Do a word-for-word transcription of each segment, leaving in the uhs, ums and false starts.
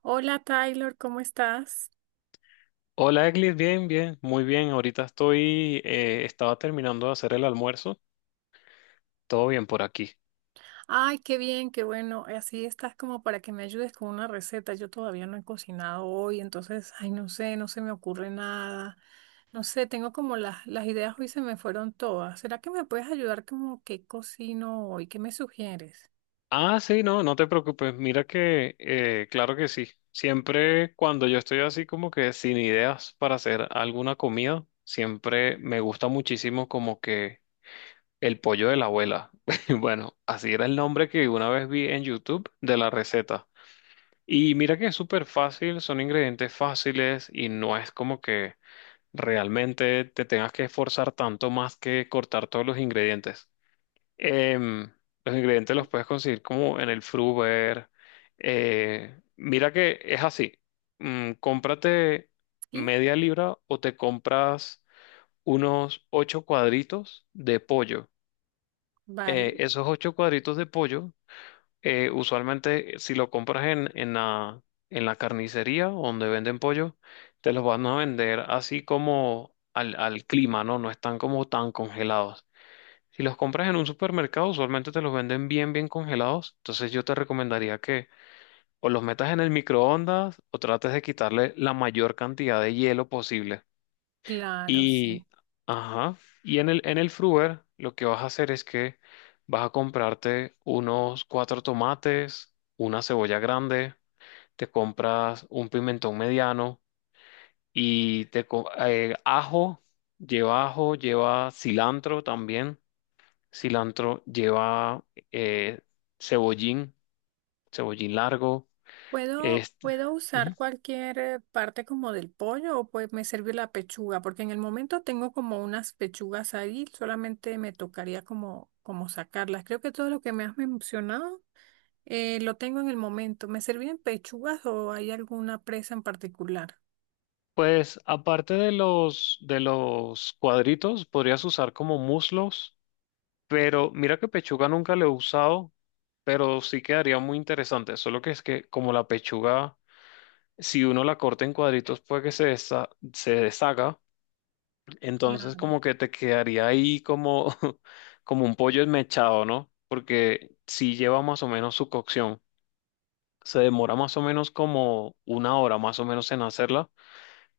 Hola Taylor, ¿cómo estás? Hola, Eglis, bien, bien, muy bien. Ahorita estoy, eh, estaba terminando de hacer el almuerzo. Todo bien por aquí. Ay, qué bien, qué bueno. Así estás como para que me ayudes con una receta. Yo todavía no he cocinado hoy, entonces, ay, no sé, no se me ocurre nada. No sé, tengo como las, las ideas hoy se me fueron todas. ¿Será que me puedes ayudar como qué cocino hoy? ¿Qué me sugieres? Ah, sí, no, no te preocupes. Mira que, eh, claro que sí. Siempre cuando yo estoy así como que sin ideas para hacer alguna comida, siempre me gusta muchísimo como que el pollo de la abuela. Bueno, así era el nombre que una vez vi en YouTube de la receta. Y mira que es súper fácil, son ingredientes fáciles y no es como que realmente te tengas que esforzar tanto más que cortar todos los ingredientes. Em, los ingredientes los puedes conseguir como en el Fruver. Eh, mira que es así. Mm, cómprate Sí, media libra o te compras unos ocho cuadritos de pollo. vale, Eh, esos ocho cuadritos de pollo eh, usualmente, si lo compras en, en la, en la carnicería donde venden pollo, te los van a vender así como al, al clima, ¿no? No están como tan congelados. Si los compras en un supermercado, usualmente te los venden bien, bien congelados. Entonces yo te recomendaría que o los metas en el microondas o trates de quitarle la mayor cantidad de hielo posible. claro, sí. Y, ajá, y en el, en el Fruver lo que vas a hacer es que vas a comprarte unos cuatro tomates, una cebolla grande, te compras un pimentón mediano y te co- eh, ajo, lleva ajo, lleva cilantro también, cilantro lleva eh, cebollín, cebollín largo, ¿Puedo, este, puedo usar ujú. cualquier eh, parte como del pollo o pues me sirve la pechuga? Porque en el momento tengo como unas pechugas ahí, solamente me tocaría como, como sacarlas. Creo que todo lo que me has mencionado eh, lo tengo en el momento. ¿Me servían pechugas o hay alguna presa en particular? Pues aparte de los de los cuadritos, podrías usar como muslos. Pero mira que pechuga nunca lo he usado, pero sí quedaría muy interesante. Solo que es que como la pechuga, si uno la corta en cuadritos, puede que se desa se deshaga. Entonces Claro. como que te quedaría ahí como, como un pollo esmechado, ¿no? Porque sí lleva más o menos su cocción. Se demora más o menos como una hora más o menos en hacerla,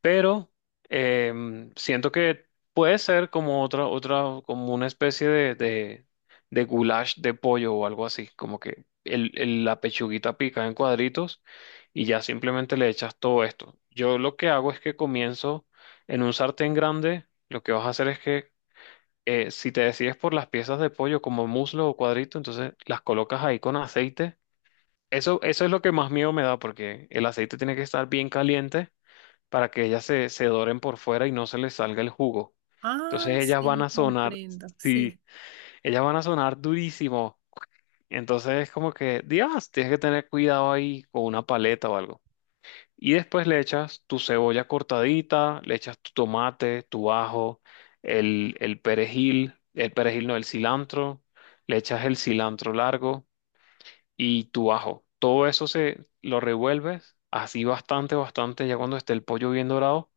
pero em, siento que puede ser como otra, otra, como una especie de, de, de goulash de pollo o algo así, como que el, el- la pechuguita pica en cuadritos y ya simplemente le echas todo esto. Yo lo que hago es que comienzo en un sartén grande, lo que vas a hacer es que eh, si te decides por las piezas de pollo como muslo o cuadrito, entonces las colocas ahí con aceite. Eso, eso es lo que más miedo me da porque el aceite tiene que estar bien caliente para que ellas se, se doren por fuera y no se les salga el jugo. Ah, Entonces ellas van sí, a sonar, comprendo, sí, sí. ellas van a sonar durísimo. Entonces es como que, Dios, tienes que tener cuidado ahí con una paleta o algo. Y después le echas tu cebolla cortadita, le echas tu tomate, tu ajo, el, el perejil, el perejil no, el cilantro, le echas el cilantro largo y tu ajo. Todo eso se lo revuelves así bastante, bastante, ya cuando esté el pollo bien dorado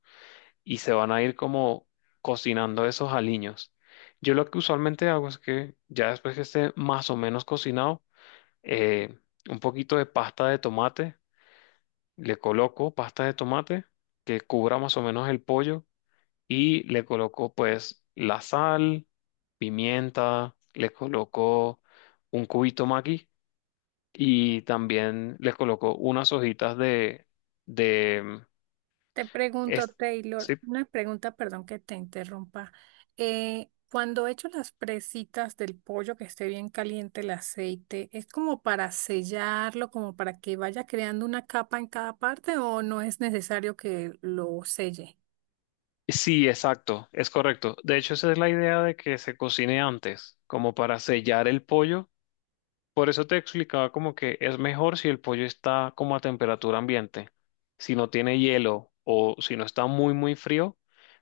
y se van a ir como cocinando esos aliños. Yo lo que usualmente hago es que ya después que esté más o menos cocinado, eh, un poquito de pasta de tomate, le coloco pasta de tomate que cubra más o menos el pollo y le coloco pues la sal, pimienta, le coloco un cubito maqui y también le coloco unas hojitas de, de, Te pregunto, es- Taylor, sí. una pregunta, perdón que te interrumpa. Eh, cuando echo las presitas del pollo que esté bien caliente el aceite, ¿es como para sellarlo, como para que vaya creando una capa en cada parte o no es necesario que lo selle? Sí, exacto, es correcto. De hecho, esa es la idea de que se cocine antes, como para sellar el pollo. Por eso te explicaba como que es mejor si el pollo está como a temperatura ambiente, si no tiene hielo o si no está muy, muy frío,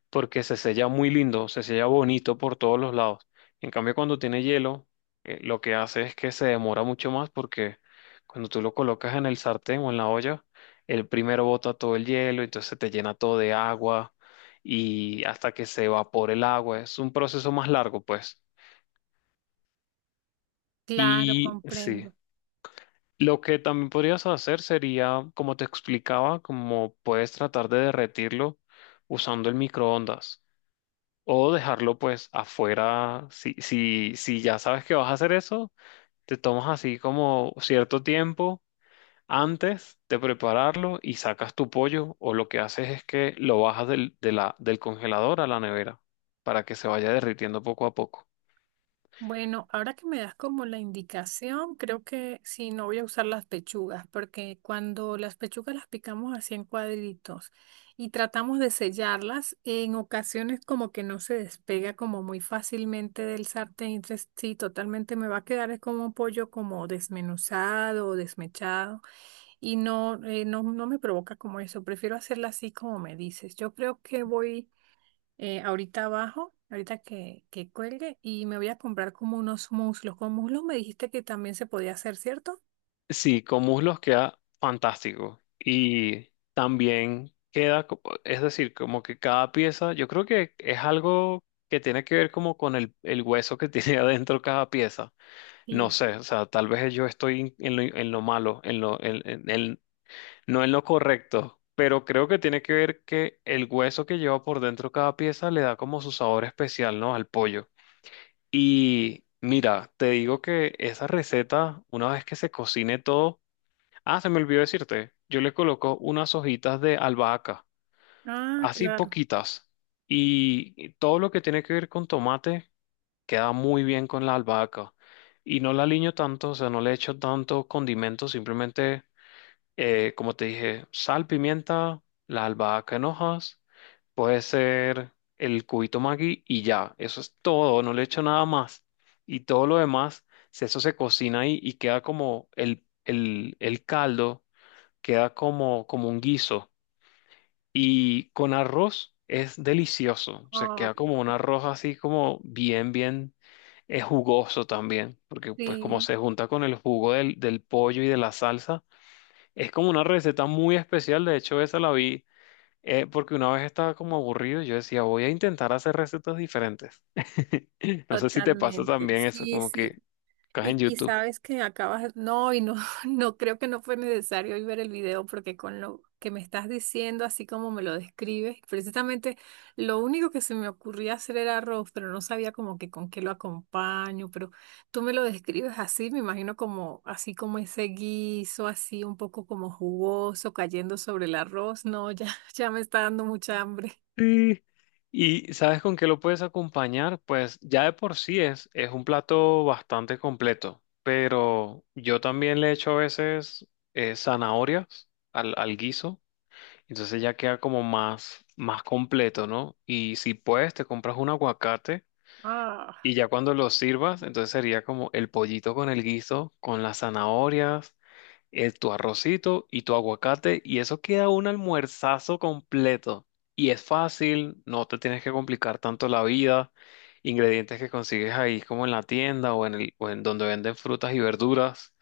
porque se sella muy lindo, se sella bonito por todos los lados. En cambio, cuando tiene hielo, eh, lo que hace es que se demora mucho más porque cuando tú lo colocas en el sartén o en la olla, el primero bota todo el hielo, entonces te llena todo de agua y hasta que se evapore el agua, es un proceso más largo, pues. Claro, Y comprendo. sí. Lo que también podrías hacer sería, como te explicaba, como puedes tratar de derretirlo usando el microondas o dejarlo pues afuera. Si, si, si ya sabes que vas a hacer eso, te tomas así como cierto tiempo antes de prepararlo y sacas tu pollo o lo que haces es que lo bajas del, de la, del congelador a la nevera para que se vaya derritiendo poco a poco. Bueno, ahora que me das como la indicación, creo que sí, no voy a usar las pechugas, porque cuando las pechugas las picamos así en cuadritos y tratamos de sellarlas, en ocasiones como que no se despega como muy fácilmente del sartén, entonces sí, totalmente me va a quedar es como un pollo como desmenuzado o desmechado y no, eh, no, no me provoca como eso, prefiero hacerla así como me dices. Yo creo que voy eh, ahorita abajo, ahorita que, que cuelgue, y me voy a comprar como unos muslos. Con muslos me dijiste que también se podía hacer, ¿cierto? Sí, con muslos queda fantástico. Y también queda, co- es decir, como que cada pieza, yo creo que es algo que tiene que ver como con el, el hueso que tiene adentro cada pieza. No Sí. sé, o sea, tal vez yo estoy en lo, en lo malo, en lo, en, en- en- no en lo correcto, pero creo que tiene que ver que el hueso que lleva por dentro cada pieza le da como su sabor especial, ¿no? Al pollo. Y mira, te digo que esa receta, una vez que se cocine todo. Ah, se me olvidó decirte, yo le coloco unas hojitas de albahaca, Ah, así claro. poquitas, y y todo lo que tiene que ver con tomate queda muy bien con la albahaca. Y no la aliño tanto, o sea, no le echo tanto condimento, simplemente, eh, como te dije, sal, pimienta, la albahaca en hojas, puede ser el cubito Maggi y ya, eso es todo, no le echo nada más. Y todo lo demás, si eso se cocina ahí y queda como el, el el caldo, queda como, como un guiso. Y con arroz es delicioso. O sea, Ah, queda como un arroz así como bien, bien eh, jugoso también. Porque pues como sí, se junta con el jugo del, del pollo y de la salsa, es como una receta muy especial. De hecho, esa la vi eh, porque una vez estaba como aburrido y yo decía, voy a intentar hacer recetas diferentes. No sé si te pasa totalmente. también eso, Sí, como sí. que estás en Y, y YouTube. sabes que acabas, no, y no, no creo que no fue necesario hoy ver el video porque con lo que me estás diciendo, así como me lo describes, precisamente lo único que se me ocurría hacer era arroz, pero no sabía como que con qué lo acompaño, pero tú me lo describes así, me imagino como, así como ese guiso, así un poco como jugoso, cayendo sobre el arroz, no, ya, ya me está dando mucha hambre. Sí. ¿Y sabes con qué lo puedes acompañar? Pues ya de por sí es, es un plato bastante completo, pero yo también le echo a veces eh, zanahorias al, al guiso, entonces ya queda como más, más completo, ¿no? Y si puedes, te compras un aguacate Ah. y ya cuando lo sirvas, entonces sería como el pollito con el guiso, con las zanahorias, eh, tu arrocito y tu aguacate y eso queda un almuerzazo completo. Y es fácil, no te tienes que complicar tanto la vida. Ingredientes que consigues ahí como en la tienda o en el, o en donde venden frutas y verduras.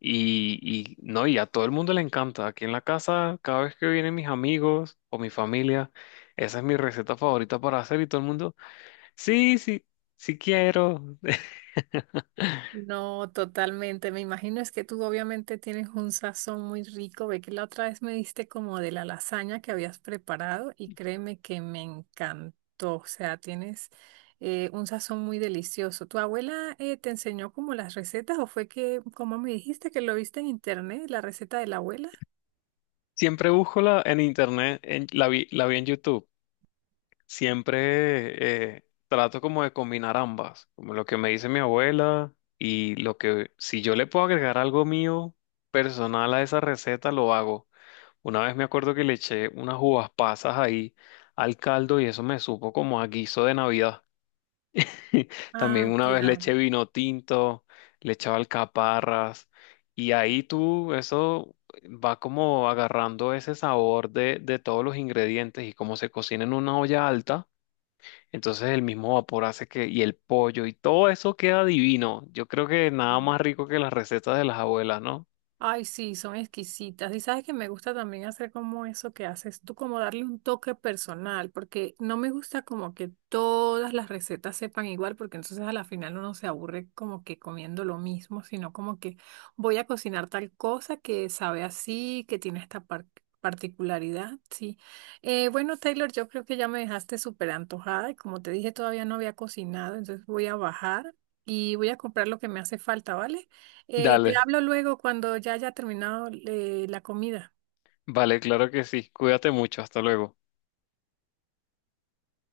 Y, y no, y a todo el mundo le encanta. Aquí en la casa, cada vez que vienen mis amigos o mi familia, esa es mi receta favorita para hacer y todo el mundo, sí, sí, sí quiero. No, totalmente. Me imagino es que tú obviamente tienes un sazón muy rico. Ve que la otra vez me diste como de la lasaña que habías preparado y créeme que me encantó. O sea, tienes eh, un sazón muy delicioso. ¿Tu abuela eh, te enseñó como las recetas o fue que, como me dijiste, que lo viste en internet, la receta de la abuela? Siempre busco la en internet, en- la vi, la vi en YouTube. Siempre eh, trato como de combinar ambas, como lo que me dice mi abuela y lo que si yo le puedo agregar algo mío personal a esa receta, lo hago. Una vez me acuerdo que le eché unas uvas pasas ahí al caldo y eso me supo como a guiso de Navidad. Ah, También una vez le claro. eché vino tinto, le echaba alcaparras y ahí tú, eso va como agarrando ese sabor de, de todos los ingredientes y como se cocina en una olla alta, entonces el mismo vapor hace que, y el pollo y todo eso queda divino. Yo creo que nada más rico que las recetas de las abuelas, ¿no? Ay, sí, son exquisitas. Y sabes que me gusta también hacer como eso que haces tú, como darle un toque personal, porque no me gusta como que todas las recetas sepan igual, porque entonces a la final uno se aburre como que comiendo lo mismo, sino como que voy a cocinar tal cosa que sabe así, que tiene esta par- particularidad, sí. Eh, bueno, Taylor, yo creo que ya me dejaste súper antojada y como te dije, todavía no había cocinado, entonces voy a bajar y voy a comprar lo que me hace falta, ¿vale? Eh, te Dale, hablo luego cuando ya haya terminado eh, la comida. vale, claro que sí. Cuídate mucho, hasta luego.